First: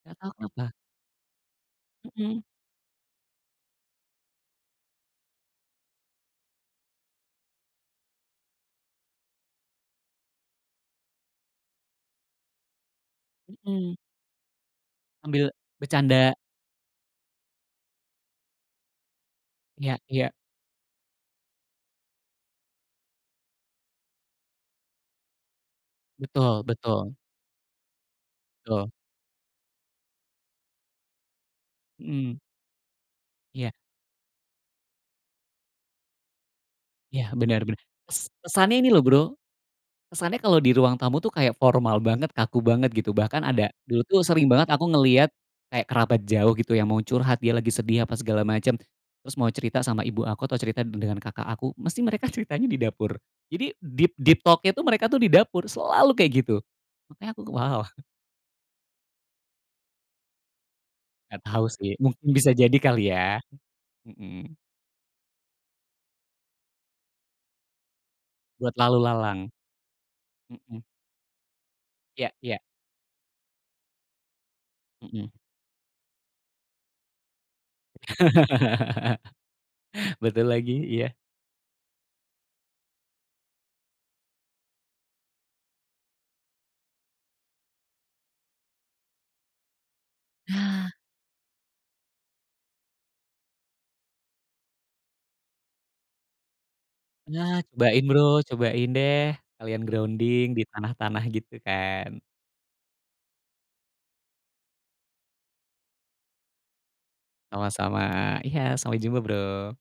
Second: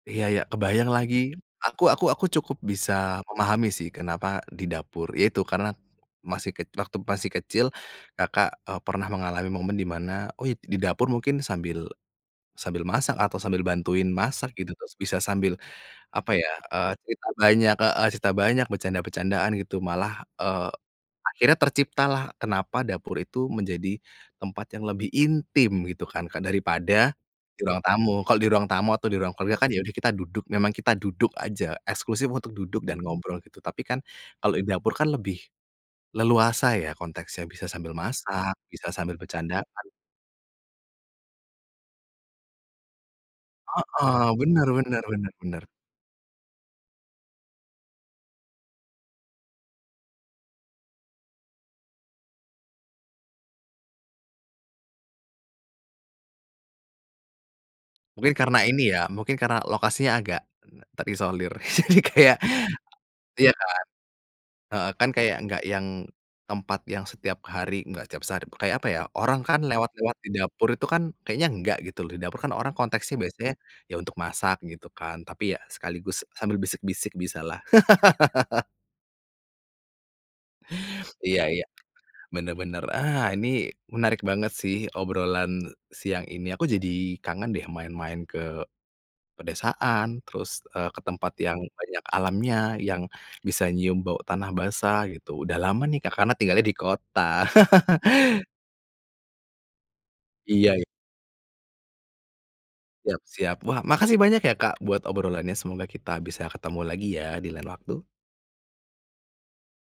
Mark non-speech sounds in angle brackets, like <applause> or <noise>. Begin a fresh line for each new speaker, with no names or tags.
Nggak tau
Ya ya,
kenapa.
kebayang lagi, aku aku aku
Mhm.
cukup bisa memahami sih kenapa di dapur ya itu karena, masih kec waktu masih kecil, Kakak, eee, pernah mengalami momen dimana. Oh, ya di dapur mungkin sambil, sambil masak atau sambil
Mhm.
bantuin masak gitu terus bisa
Sambil
sambil, apa
bercanda.
ya eee, cerita banyak heeh, cerita banyak bercanda-becandaan gitu
Ya
malah,
ya.
eee, akhirnya terciptalah kenapa dapur itu menjadi, tempat yang lebih intim gitu kan, Kak,
Betul
daripada,
betul.
di ruang tamu. Kalau di ruang tamu
Betul.
atau di ruang keluarga kan ya udah kita duduk memang kita duduk aja eksklusif
Mhm.
untuk duduk dan ngobrol gitu,
Iya.
tapi kan, kalau di dapur kan lebih, leluasa ya
Iya
konteksnya
bener
bisa
bener.
sambil
Kes
masak,
kesannya ini
bisa
loh
sambil
Bro,
bercandaan.
kesannya kalo di ruang tamu tuh kayak formal banget, kaku banget gitu, bahkan ada dulu tuh
Heeh,
sering banget
bener
aku
bener
ngeliat,
bener bener.
kayak kerabat jauh gitu yang mau curhat dia lagi sedih apa segala macem. Terus mau cerita sama ibu aku atau cerita dengan kakak aku, mesti mereka ceritanya di dapur. Jadi deep deep talk-nya tuh mereka tuh di dapur, selalu kayak gitu. Makanya aku, wow.
Mungkin karena ini ya, mungkin karena lokasinya agak, terisolir
Gatau sih
jadi
mungkin
kayak,
bisa jadi kali ya,
iya kan?
mhm.
Heeh, kan kayak enggak yang tempat yang setiap hari enggak tiap saat,
Buat
kayak apa
lalu
ya
lalang,
orang kan lewat-lewat di dapur
mhm.
itu kan kayaknya enggak gitu, di
Ya
dapur kan
ya.
orang konteksnya biasanya, ya untuk masak gitu kan
Mhm.
tapi ya sekaligus sambil bisik-bisik bisalah. <laughs>
<laughs> Betul lagi, iya.
Iya iya, bener bener, ah, ini menarik banget sih obrolan siang ini. Aku jadi kangen deh main-main ke, pedesaan terus, eee,
Nah.
ke tempat yang banyak alamnya yang bisa nyium bau tanah basah gitu udah lama nih, Kak, karena tinggalnya di kota.
Nah cobain Bro,
<laughs>
cobain deh sekalian grounding di
Iya i
tanah-tanah gitu kan.
Siap siap. Wah, makasih banyak ya, Kak, buat obrolannya semoga kita bisa ketemu lagi ya di lain
Sama-sama,
waktu.
iya sampai jumpa Bro.